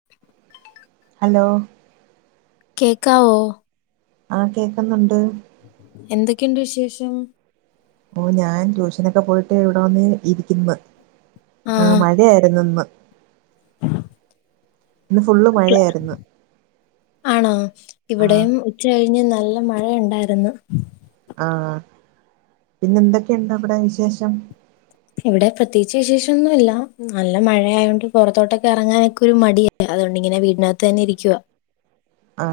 [inaudible] Hello? കേക്കാവോ? ആ കേക്കുന്നുണ്ട്. എന്തൊക്കെണ്ട് വിശേഷം? ഓ ഞാൻ ട്യൂഷനൊക്കെ പോയിട്ട് ഇവിടവന്ന് ഇരിക്കുന്ന്. ആഹ് മഴയായിര്ന്ന് ഇന്ന്. [inaudible] ഇന്ന് ഫുള്ള് മഴയായിരുന്നു ആണോ ആ ഇവിടെയും ഉച്ചകഴിഞ്ഞ് നല്ല മഴയുണ്ടാര്ന്ന്. ആഹ് പിന്നെന്തെക്കെണ്ട് അവിടെ വിശേഷം? ഇവിടെ പ്രത്യേകിച്ച് വിശേഷൊന്നുംഇല്ല. നല്ല മഴയായൊണ്ട് പൊറത്തോട്ടൊക്കെ എറങ്ങാനൊക്കെ ഒരു മടിയ. അതോണ്ടിങ്ങനെ വീടിനകത്ത് തന്നെ ഇരിക്കുവാ. ആ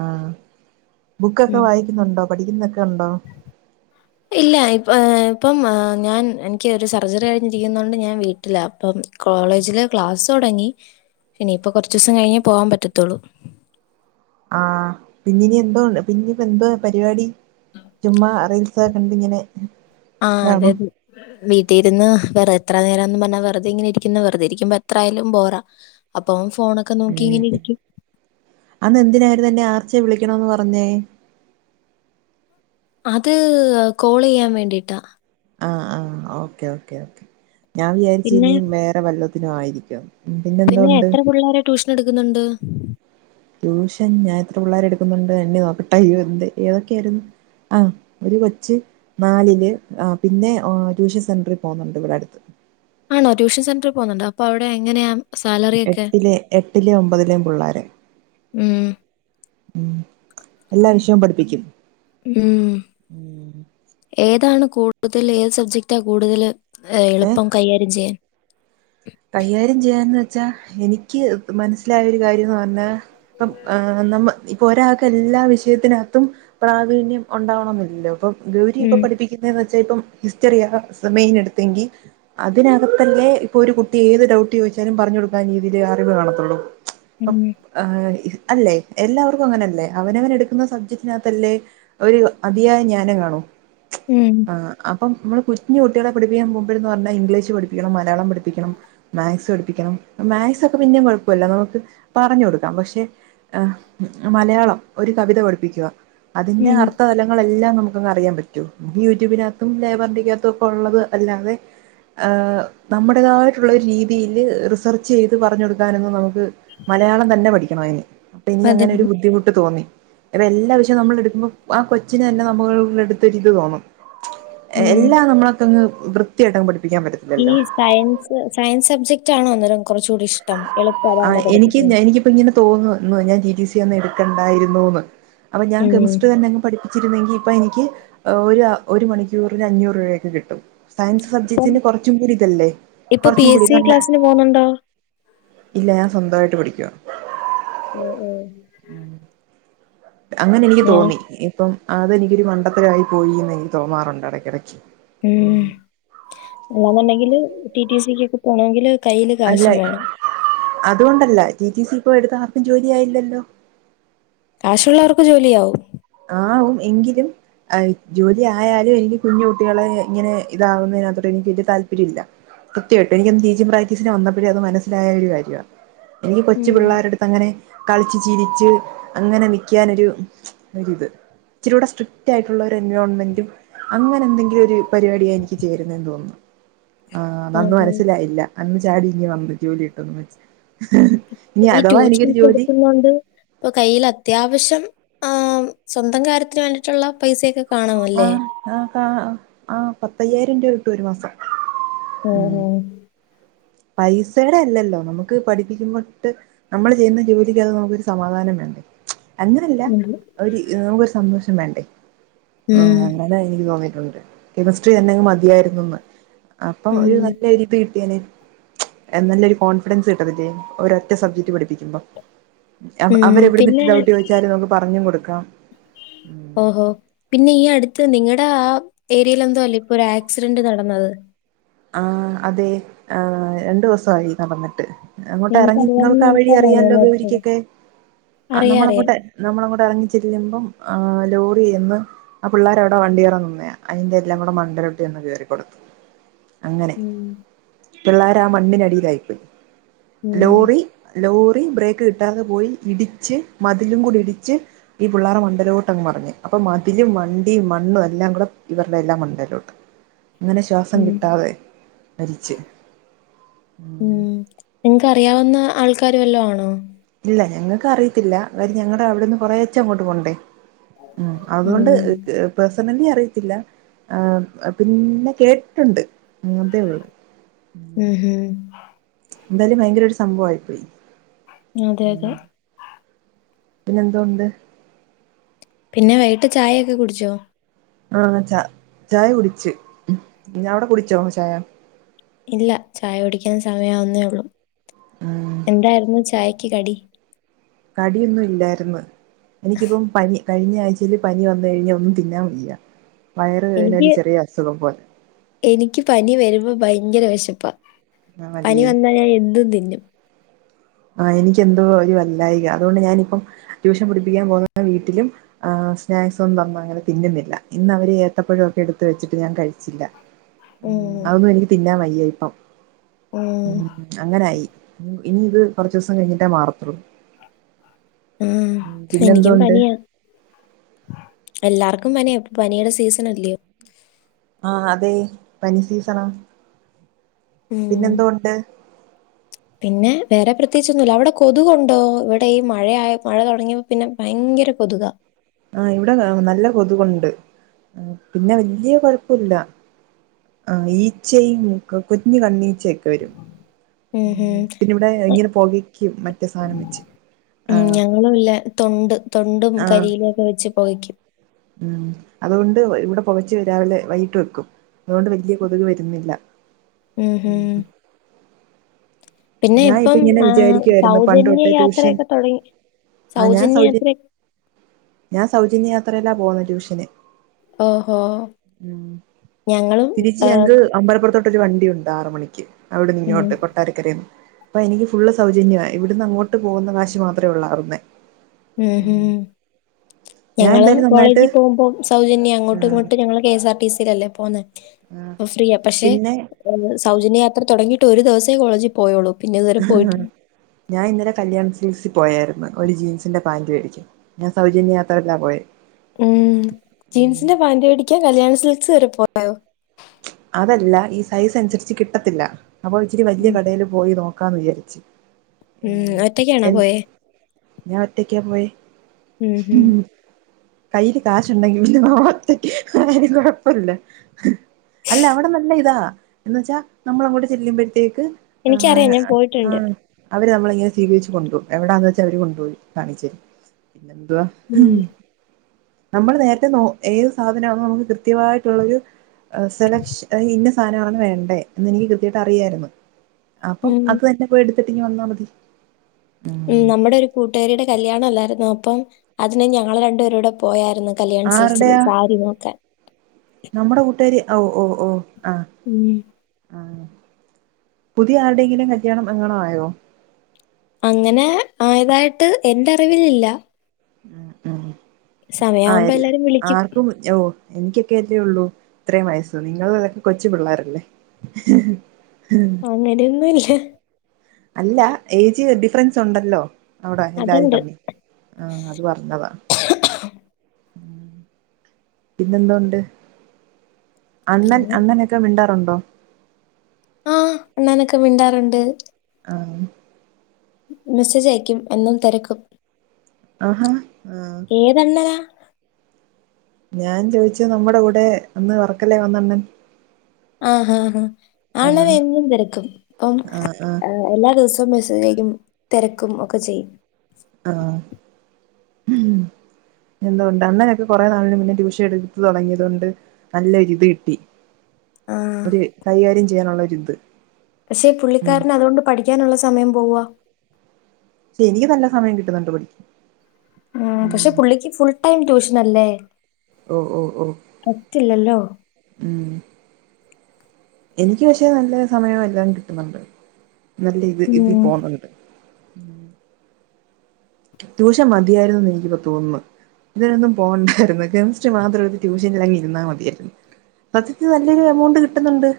ബുക്കൊക്കെ ഉം വായിക്കുന്നുണ്ടോ? പഠിക്കുന്നൊക്കെ ഒണ്ടോ? [inaudible] ഇല്ല ഇപ്പം, ഇപ്പം ഞാൻ എനിക്ക് ഒരു സർജറി കഴിഞ്ഞിരിക്കുന്നോണ്ട് ഞാൻ വീട്ടില അപ്പം കോളേജില് ക്ലാസ്സോടങ്ങി. ഇനിയിപ്പ കുറച്ചൂസം കഴിഞ്ഞെ പോവാൻ പറ്റത്തുള്ളൂ. ആഹ് പിന്നീനി എന്തോ പിന്നിപ്പ എന്തോ പരിപാടി. ചുമ്മ അറിയി സക്കണ്ട് ഇങ്ങനെ ആ അതെ, ഇതാണോ തെ. വീട്ടിരുന്ന് വെറ എത്ര നേരംന്നും പറഞ്ഞാ വെറുതെ ഇങ്ങനെ ഇരിക്കുന്ന വെറുതെ ഇരിക്കുമ്പോ എത്ര ആയാലും ബോറ. അപ്പ ഫോണ് അന്ന്എന്തിനായിരുന്നെന്നെ ആർച്ചേ വിളിക്കണൊന്ന് പറഞ്ഞേ. അത്കോളെയ്യാൻ വേണ്ടിട്ടാ. ആഹ്, ആഹ് ഓക്കെഓക്കേഓക്കേ പിന്നെ ഞാൻവിയാരിച്ചുനിം മേറെ വെല്ലതിനുംആയിരിക്കും. പിന്നെഎത്രപുള്ളേരെ ട്യൂഷനെടുക്കുന്നുണ്ട്? ട്യൂഷൻ ഞാൻത്രപുള്ളരെ എടുക്കുന്നുണ്ട് എണ്ണിനോക്കട്ടെ. അയ്യോന്ത് ഏതൊക്കെയിരുന്നു. ആഹ് ഒരുകൊച്ച് നാലില് ആഹ് പിന്നെഓ ട്യൂഷൻ സെന്റെറിപോന്നുണ്ട്ഇവിടെഅടുത്ത്. ആണോട്യൂഷൻസെന്റെറിപോക്ന്നുണ്ട്. അപ്പോഅവിടെഎങ്ങനെയാ? എട്ടിലെ എട്ടിലേഒമ്പതിലേം പുള്ളാരെ. ഉം. ഉം എല്ലാവിഷയോംപഠിപ്പിക്കും. ഉംഹ്. ഏതാണ്കൂടുതല് ഏത് സബ്ജക്റ്റാകൂടുതല്? എളുപ്പംകൈകാര്യംചെയ്യാൻ. കൈയാര്യംചെയ്യാന്ന് വെച്ചാ എനിക്ക് മനസ്സിലായൊരു കാര്യംന്ന്പറഞ്ഞ. ഇപ്പം നമ്മ ഇപ്പൊഒരാക്ക് എല്ലാ വിഷയത്തിനാത്തും പ്രാവീണ്യം ഒണ്ടാവണോന്നില്ലല്ലോ ഉം. ഇപ്പൊഗൗരിയൊക്കെപഠിപ്പി പിന്നെന്നച്ചാപ്പം ഹിസ്റ്ററിയാമെയിൻ എടുത്തെങ്കി അതിനകത്തന്നെ ഇപ്പൊരു കു ട്ടീഏത് ഡൗട്ട്ചോയിച്ചാലും പറഞ്ഞുകൊടുക്കാൻ രീതിയിലേഅറിവ്കാണത്തൊള്ളൂ. ഉം. ഏഹ് അല്ലേ എല്ലാവർക്കും അങ്ങനല്ലേ അവനവൻ എടുക്കുന്ന സബ്ജക്റ്റിനകത്തല്ലേ ഒരു അതിയായ ജ്ഞാനം കാണൂ. ഉം ആഹ് അപ്പം മ്മള് കുഞ്ഞ് കുട്ടിയാളെ പഠിപ്പിക്കാൻ പോകുമ്പഴ് ന്ന് പറഞ്ഞാ, ഇംഗ്ലീഷ് പഠിപ്പിക്കണം മലയാളം പഠിപ്പിക്കണം മേക്സ് പഠിപ്പിക്കണം മേക്സൊക്കെ പിന്നെം കൊഴപ്പമില്ല. നമുക്ക് പറഞ്ഞ് കൊടുക്കാം. പക്ഷെ എഹ് മലയാളം ഒരു കവിത പഠിപ്പിക്കുവാ അതിന്റെ ഉം. അർത്ഥതലങ്ങളെല്ലാം നമു ത്ങ്ങ അറിയാൻപറ്റോ. നമുക്ക് യൂട്യൂബിനകത്തും ലേബറൻ്റ്യക്കകത്തും ഒക്ക ഉള്ളത് അല്ലാതെ ഏഹ് നമ്മുടെതാ ട്ടുള്ളൊര് രീതിയില് റിസർച്ചെയ്ത് പറഞ്ഞ് കൊടുക്കാനൊന്നും നമുക്ക് മലയാളം തന്നെ പഠിക്കണം അയിന്. പിനി അതെ യങ്ങനൊരു ബുദ്ധിമുട്ട് തോന്നി. അതെ എല്ലാ വിഷയോം നമ്മളെടുക്കുമ്പം ആ കൊച്ചിന് യന്നെ നമ്മളുള്ളിടത്തൊരിത് തോന്നും ഉം. എല്ലാം നമ്മളക്കങ്ങ് വൃത്തിയായിട്ടങ്ങ് പഠിപ്പിക്കാൻ പറ്റ ഈ സയൻസ് സയൻസബ്ജക്റ്റാണോ അന്നേരം കൊറ്ച്ചുടീ ഇഷ്ടം, എളുപ്പ അതാണോ പഠിപ്പിക്കാൻ? ഇപ്പ ഇങ്ങിനെ തോന്നുന്നു ഞാൻ റ്റി റ്റി സി യൊന്ന് എടുക്കണ്ടായിരുന്നൂന്ന്. അപ്പൊ ഞാൻ ഉം. കെമിസ്ട്രി തന്നെങ്ങ് പഠിപ്പിച്ചിരുന്നെങ്കി ഇപ്പൊ എനിക്ക് ഒരു അ ഒരു മണിക്കൂറിന് അഞ്ഞൂറ് രൂപൊയൊക്കെ കിട്ടും. സയൻസ് ഇപ്പം- സബ്ജക്റ്റിന് കൊറച്ചുംകൂടി ഇതല്ലേ. കുറച്ചും കൂടി ന്ന് പർഞ്ഞ പോണ് ണ്ടോ? ഇല്ല ഞാൻ സ്വന്തവായിട്ട് പഠിക്യുവാ. ഉം ഉം അങ്ങനെ എനിക്ക് ഞാൻ തോന്നി. ഇപ്പം അതെനിക്കൊരു മണ്ടത്തരവായി പോയിന്ന് എനിക്ക് തോന്നാറുണ്ട് എടക്കടക്കി. ഉംഹ്. അല്ലാന്നുണ്ടെങ്കില് ട്ടി ട്ടി സി ക്ക് ഒക്കെ പോണൊങ്കില് അല്ലയ് അതുകൊണ്ടല്ല റ്റി റ്റി സി ഇപ്പോ എടുത്ത ആർക്കും ജോലിയായില്ലല്ലോ. കാശുള്ളവർക്ക് ജോലിയാവും. ആവും. എങ്കിലും അഹ് ജോലിയായാലും എനിക്ക്‌ കുഞ്ഞുകുട്ടികളെ ഇങ്ങനെ ഇതാവുന്നതിനകത്തോട്ട് എനിക്ക് വല്ലിയ താല്പര്യമില്ല. കൃത്യമായിട്ടും എനിക്കന്ന് റ്റീച്ചിംഗ് പ്രാക്റ്റിസിന് വന്നപ്പഴേ അത് മനസ്സിലായൊരു കാര്യവാ. എനിക്ക്‌ കൊച്ചു ഉം. പിള്ളേര്ടുത്തങ്ങനെ കളിച്ചുചിരിച്ച് അങ്ങനെ നിക്ക്യാനൊരു ഒരിത്. ഇച്ചിര്യൂടെ സ്ട്രിക്റ്റ് ആയിട്ടുള്ളൊരു എൻവിയോൺമെന്റും അങ്ങനെ എന്തെങ്കിലു ഒര് പരിപാടിയെ എനിക്ക് ചേരുന്നേന്ന് തോന്നുന്നു. ആഹ് അതന്ന് ഓഹോ. മനസ്സിലായില്ല അന്ന് ചാടി ഇങ്ങ് വന്ന് ജോലി കിട്ടുംന്ന് വെച്ച് ഇനി ഈ അഥവാ എനിക്കൊരു ട്യൂഷനൊക്കെ ജോലി എടുക്കുന്നൊണ്ട് ഇപ്പൊ കയ്യിലത്യാവശ്യം ആഹ് സ്വന്തം കാര്യത്തിന് വേണ്ടിട്ടുള്ള പൈസയൊക്കെ കാണുമല്ലേ. ആഹ് ആഹ് കാ ആഹ് പത്തയ്യായിരം രൂപ കിട്ടും ഒരു മാസം. ഉം ഓഹോ പൈസേടെ അല്ലല്ലോ നമുക്ക് പഠിപ്പിക്കുമ്പോ ട്ട് നമ്മൾ ചെയ്യുന്ന ജോലിക്കകത് നമുക്കൊരു സമാധാനം വേണ്ടേ അങ്ങനല്ല ഉണ്ട്. ഒരു നമുക്ക് ഒരു സന്തോഷം വേണ്ടേ. ഉം. ആഹ് അ ങ്ങനെ എനിക്ക് തോന്നിട്ടുണ്ട്. കെമിസ്ട്രി തന്നെങ്ങു മതിയായിരുന്നുന്ന്. അപ്പം ഒരു ഉം. നല്ലൊരിത് കിട്ടിയേനെ. എഹ് നല്ലൊരു കോൺഫിഡൻസ് കിട്ടത്തില്ലേ ഒരൊറ്റ സബ്ജക്റ്റ് പഠിപ്പിക്കുമ്പം. അവ ഉം. അവര് എവിട്ന്നിട്ട് പിന്നെ ഡൗട്ട് ചോദിച്ചാലും നമുക്ക് പറഞ്ഞും കൊടുക്കാം. ഉം ഓഹോ, പിന്നെ ഈ അടുത്ത് നിങ്ങളുടെ ആ, ഏരിയൽ എന്തോ അല്ലേ ഇപ്പൊ ഒരു ആക്സിഡന്റ് നടന്നത്. ആഹ് അതെ. ഏഹ് രണ്ട് ദിവസവായി നടന്നിട്ട്. അങ്ങോട്ട് എറങ്ങി അറിയാവുന്ന നിങ്ങൾക്ക് ആ വഴി ആൾക്കാരാണോ അറിയാലോ മരിച്ചത് ഗൗരിക്കൊക്കെ ആഹ് അറിയാം അറിയാം നമ്മളങ്ങോട്ട് നമ്മള് അങ്ങോട്ട് എറങ്ങിച്ചെല്ലുമ്പം ആഹ് ലോറി ചെന്ന് ആ പിള്ളേരവിടെ വണ്ടി കേറാൻ നിന്നയാ അയിന്റെ എല്ലാം കൂടെ മണ്ടയ്ലോട്ട് ചെന്ന് കേറിക്കൊടുത്തു. അങ്ങനെ ഉം. പിള്ളേരാ മണ്ണിനടിയിലായിപ്പോയി. ഉം. ലോറി ലോറി ബ്രേക്ക് കിട്ടാതെ പോയി ഇടിച്ച് മതിലും കൂടി ഇടിച്ച് ഈ പിള്ളാരെ മണ്ടയിലോട്ട് അങ്ങ് മറിഞ്ഞ്. അപ്പൊ മതിലും വണ്ടിയും മണ്ണും എല്ലാം കൂടെ ഇവര്ടെ എല്ലാം മണ്ടേലോട്ട് ഇന്നലെ ശ്വാസം ഉം. കിട്ടാതെ മരിച്ച്. ഉം നിങ്ങക്ക് അറിയാവുന്ന ആൾക്കാര് വല്ലോം ആണോ ഇല്ല ഞങ്ങൾക്ക് അറിയത്തില്ല അവര് ഞങ്ങളുടെ അവിടെന്ന് കുറേച്ചേ അങ്ങോട്ട് പോകണ്ടേ ഉം അതുകൊണ്ട് ഉം പേഴ്സണലി അറിയത്തില്ല ആഹ് പിന്നെ കേട്ടിട്ടുണ്ട് അങ്ങനത്തെ ഉള്ളു ഉം ഉം എന്തായാലും ഭയങ്കര ഒരു സംഭവായിപ്പോയി. അതെ അതെ പിന്നെ എന്തോണ്ട് പിന്നെ വൈകിട്ട് ചായയൊക്കെ കുടിച്ചോ ആഹ് ച ചായ കുടിച്ച് അവിടെ കുടിച്ചോ ചായ ഇല്ല ചായ കുടിക്കാൻ സമയം ആവുന്നേ ഉള്ളു ഉം എന്തായിരുന്നു ചായക്ക് കടി കടിയൊന്നും ഇല്ലായിര്ന്ന് എനിക്കിപ്പം പനി കഴിഞ്ഞ ആഴ്ചേല് പനി വന്നു കഴിഞ്ഞാ ഒന്നും തിന്നാൻ വയ്യാ വയറിനൊരു എനിക്ക് ചെറിയ അസുഖം പോലെ എനിക്ക് പനി വരുമ്പോ ഭയങ്കര വെശപ്പാ പനി ആണല്ലേ വന്നാ ഞാൻ എന്തും തിന്നും [inaudible] ആഹ് എനിക്ക് എന്തോ ഒരു വല്ലായിക അതുകൊണ്ട് ഞാനിപ്പം ട്യൂഷൻ പഠിപ്പിക്കാൻ പോകുന്ന വീട്ടിലും ആഹ് സ്നാക്സൊന്നും തന്ന അങ്ങനെ തിന്നുന്നില്ല ഇന്ന് അവര് ഏത്തപ്പഴം ഒക്കെ എടുത്ത് വെച്ചിട്ട് ഞാൻ കഴിച്ചില്ല ഉം അഔന്നും എനിക്ക് തിന്നാൻ വയ്യ ഇപ്പം ഉം അങ്ങനായി ഇനി ഇത് കൊറച്ചുസം കഴിഞ്ഞിട്ട മാറത്തൊള്ളൂ ഉം എനിക്കും പിന്നെന്തോണ്ട് പനിയാ എല്ലാർക്കും പനിയ ഇപ്പൊ പനിയുടെ സീസണല്ലിയോ ആഹ് അതെ പനി സീസണാ ഉം പിന്നെന്തോ ഉണ്ട് [inaudible] പിന്നെ വേറെ പ്രത്യേകിചൊന്നുല്ല അവിടെ കൊതുകുണ്ടോ ഇവിടെ ഈ മഴയ മഴ തൊടങ്ങിപ്പം പിന്നെ ഭയങ്കര കൊതുകാ ആഹ് ഇവിടെ നല്ല കൊതുകുണ്ട് പിന്നെ വലൃയ കൊഴപ്പല്ല ആഹ് ഈച്ചയും കുഞ്ഞ് കണ്ണീച്ചയൊക്കെ വരും ഉം ഹും പിന്നെ ഇവിടെ ഇങ്ങനെ പോകക്കും മറ്റേ സാധനം വെച്ച് ഉം ആഹ് ഞങ്ങളും ഇല്ല തൊണ്ട തൊണ്ടും ആഹ് കരിയിലൊക്കെ വെച്ച് പോകയ്ക്കും ഉം അതുകൊണ്ട് ഇവിടെ പോകച്ച് രാവിലെ വൈകിട്ട് വെക്കും അതൊണ്ട് വലിയ കൊതുക് വരുന്നില്ല ഉം ഉം ഞാൻ ഇപ്പൊ ഇപ്പം ഇങ്ങനെ ആഹ് വിചാരിക്കുവായിരുന്നു പണ്ട് സൗജന്യ തൊട്ടെ ട്യൂഷൻ യാത്രയൊക്കെ തുടങ്ങി. ആഹ് ഞാൻ സൗജന്യ ഞാൻ സൗജന്യ യാത്രയിലാ പോന്നെ ട്യൂഷന് ഓഹോ! ഉം ഞങ്ങളും തിരിച്ച് ആഹ് ഞങ്ങൾ അമ്പലപ്പുറത്തോട്ടൊരു വണ്ടിയുണ്ട് ആറ് മണിക്ക് അവിടുന്ന് ഉം. ഇങ്ങോട്ട് കൊട്ടാരക്കരെന്ന് അപ്പൊ എനിക്ക് ഫുള് സൗജന്യ ഇവിടുന്ന് അങ്ങോട്ട് പോകുന്ന കാശ് മാത്രമേ ഉള്ളു അവ്ട്ന്ന് ഉം ഉം ഞാൻ ഞങ്ങളും എന്തായാലും നന്നായിട്ട് കോളേജിൽ പോകുമ്പോ സൗജന്യം അങ്ങോട്ടും ആഹ് ഇങ്ങോട്ടും ഞങ്ങള് K S R T C അല്ലേ പോന്നെ ആഹ് ഫ്രീയാ പക്ഷേ പിന്നെ ഏ സൗജന്യയാത്ര തുടങ്ങിട്ട് ഒരു ദിവസേ കോളേജിൽ പോയോളൂ പിന്നെ ഇതുവരെ ഹ് ഹ് പോയിട്ട് ഞാൻ ഇന്നലെ കല്യാൺ സിൽക്സിൽ പോയായിരുന്നു ഒരു ജീൻസിന്റെ പാന്റ് മേടിക്കാൻ ഞാൻ സൗജന്യ യാത്രയിലാ പോയേ ഉം ജീൻസിന്റെ പാൻ്റ് മേടിക്കാൻ കല്യാണ സിൽക്സ് വരെ പോയോ അതല്ല ഈ സൈസ് അനുസരിച്ച് കിട്ടത്തില്ല അപ്പൊ ഇച്ചിരി വലൃ കടയിൽ പോയി നോക്കാന്ന് വിചാരിച്ചു ഉം ഒറ്റയ്ക്കാണോ പോയെ ഞാൻ ഒറ്റക്കാ പോയേ ഉം ഹും. കൈയ്യില് കാശുണ്ടെങ്കിൽ പിന്നെ ഒറ്റക്കാണങ്കിലും കുഴപ്പല്ല അല്ല അവിടെ നല്ല ഇതാ എന്നുവച്ചാ നമ്മളങ്ങോട്ട് ചെല്ലുമ്പോഴത്തേക്ക് എനിക്കറിയാം ആഹ് ഞാൻ പോയിട്ടുണ്ട്. ആഹ് അവര് നമ്മളെ ഇങ്ങനെ സ്വീകരിച്ച് കൊണ്ടുപോകും എവിടാന്ന് വെച്ചാ അവര് കൊണ്ടുപോയി കാണിച്ചു തരും പിന്നെന്തുവാ ഉം നമ്മൾ നേരത്തെ നോ ഏത് സാധനമാന്ന് നമുക്ക് കൃത്യമായിട്ടുള്ളൊരു സെല ഇന്ന സാധനം ആണ് വേണ്ടേ എന്ന് എനിക്ക് കൃത്യമായിട്ട് അറിയായിരുന്നു അപ്പം ഉം. അത് തന്നെ പോയി എടുത്തിട്ട് ഇങ്ങ് വന്നാ മതി ഉം നമ്മുടെ ഒരു കൂട്ടുകാരിയുടെ കല്യാണം അല്ലായിരുന്നോ അപ്പം അതിന് ഞങ്ങള് രണ്ടു പേരും കൂടെ പോയാരുന്നു കല്യാൺ സിൽക്സില് ആരുടെയാ സാരി നോക്കാൻ നമ്മുടെ കൂട്ടുകാരി ഓ ഓ ഓ ആഹ് ഉം ആഹ് പുതിയ ആരുടെയെങ്കിലും കല്യാണം എങ്ങാണം ആയോ അങ്ങനെ ആയതായിട്ട് എന്റെ അറിവിൽ ഇല്ല ഉം ഉം സമയാവുമ്പോ ആയില്ല എല്ലാരും വിളിക്കും. ആർക്കും ഇപ്പം ഓ എനിക്കൊക്കെ അല്ലേ ഉള്ളൂ ഇത്രേം വയസ് നിങ്ങൾ ഒക്കെ കൊച്ചു പിള്ളേരല്ലേ ഹ് ഹ് അങ്ങനെയൊന്നുമില്ല അല്ല ഏജ് ഡിഫറൻസ് ഉണ്ടല്ലോ അവിടെ എല്ലാരും അതുണ്ട്. തമ്മിൽ ആഹ് അത് പറഞ്ഞതാ ഉം പിന്നെ എന്തോ ഉണ്ട് അണ്ണൻ പിന്നെ അണ്ണനൊ മിണ്ടാറുണ്ടോ ആഹ് അണ്ണനൊക്കെ മിണ്ടാറുണ്ട് ആഹ് മെസ്സേജ് അയക്കും എന്നും തിരക്കും ആഹാ ആഹ് ഏത് അണ്ണനാ ഞാൻ ചോദിച്ചത് നമ്മുടെ കൂടെ അന്ന് വർക്കലേ വന്ന അണ്ണൻ ആഹ് ആഹ് ആഹ് ആ അണ്ണൻ ആഹ് എന്നും തിരക്കും ഇപ്പം ആഹ് ആഹ് എല്ലാ ദിവസവും മെസ്സേജ് അയക്കും തിരക്കും ഒക്കെ ചെയ്യും ആഹ് പിന്നെ എന്തോ ഉണ്ട് അണ്ണനൊക്കെ കുറെ നാളിന് മുന്നെ ടൂഷൻ എടുത്ത് തുടങ്ങിയത് കൊണ്ട് നല്ല ഒരു ഇത് കിട്ടി ആ ഒരു കൈകാര്യം ചെയ്യാനുള്ള ഒരിത് പക്ഷെ പുള്ളിക്കാരന് അതുകൊണ്ട് പഠിക്കാനുള്ള സമയം പോവുവ പക്ഷെ എനിക്ക് നല്ല സമയം കിട്ടുന്നുണ്ട് പഠിക്കാൻ ഉം പക്ഷെ പുള്ളിക്ക് ഫുൾ ടൈം ട്യൂഷനല്ലേ ഓ ഓ ഓ പറ്റില്ലല്ലോ ഉം എനിക്ക് പക്ഷെ നല്ല സമയം എല്ലാം കിട്ടുന്നുണ്ട് നല്ല ഇത് ഇതി ഉം [unintelligible] ഉം ട്യൂഷൻ മതിയായിരുന്നൂന്ന് എനിക്കിപ്പോ തോന്നുന്നു ഇതിനൊന്നും പോകണ്ടായിരുന്നു കെമിസ്ട്രി മാത്രമെടുത്തു ട്യൂഷനിൽ അങ്ങിരുന്നാൽ മതിയായിരുന്നു സത്യത്തിൽ നല്ലൊരു എമൗണ്ട് കിട്ടുന്നുണ്ട്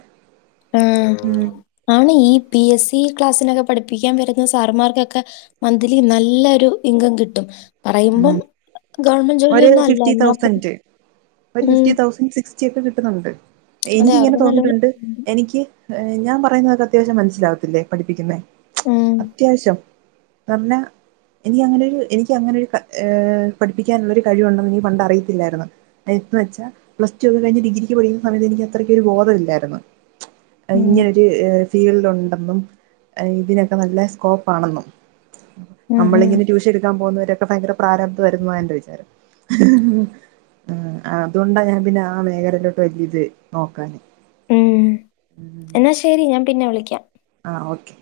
ആഹ് ഉം ആണ് ഈ പി എസ് സി ക്ലാസ്സിനൊക്കെ പഠിപ്പിക്കാൻ വരുന്ന സാറ്മാർക്കൊക്കെ മന്ത്ലി നല്ലൊരു ഇൻകം കിട്ടും പറയുമ്പം ആഹ് ഗവൺമെന്റ് ഒരു ജോലിയൊന്നും അല്ല ഫിഫ്റ്റി എന്നാ പോലും തൗസൻറ് ഒരു ഉം ഫിഫ്റ്റി തൗസൻറ് സിക്സ് ച്ചൊക്കെ കിട്ടുന്നുണ്ട് അതെ എനിക്കിങ്ങനെ അവർക്ക് നല്ലപോലെ തോന്നിയിട്ടുണ്ട് എനിക്ക് ഞാൻ പറയുന്നതൊക്കെ അത്യാവശ്യം മനസ്സിലാവത്തില്ലേ പഠിപ്പിക്കുന്നെ ഉം അത്യാവശ്യം പറഞ്ഞാ എനിക്കങ്ങനെയൊരു എനിക്കങ്ങനെയൊരു പഠിപ്പിക്കാനുള്ളൊരു കഴിവുണ്ടെന്ന് എനിക്ക് പണ്ട് അറിയത്തില്ലായിരുന്നു എന്നു വെച്ചാൽ പ്ലസ്ടു ഒക്കെ കഴിഞ്ഞ് ഡിഗ്രിക്ക് പഠിക്കുന്ന സമയത്ത് എനിക്ക് അത്രക്കൊരു ബോധമില്ലായിരുന്നു ഉം ഇങ്ങനൊരു ഫീൽഡ് ഉണ്ടെന്നും ഇതിനൊക്കെ നല്ല സ്കോപ്പാണെന്നും ഉം ഉം നമ്മളിങ്ങനെ ട്യൂഷൻ എടുക്കാൻ പോകുന്നവരൊക്കെ ഭയങ്കര പ്രാരാബ്ധവായിരുന്നെന്ന എന്റെ വിചാരം ആഹ് അതുകൊണ്ടാ ഞാൻ പിന്നെ ആ മേഖലയിലോട്ട് വല്ല്യ ഇത് നോക്കാഞ്ഞെ ഉം എന്നാ ശരി ഞാൻ പിന്നെ വിളിക്കാം ആഹ് ഓക്കെ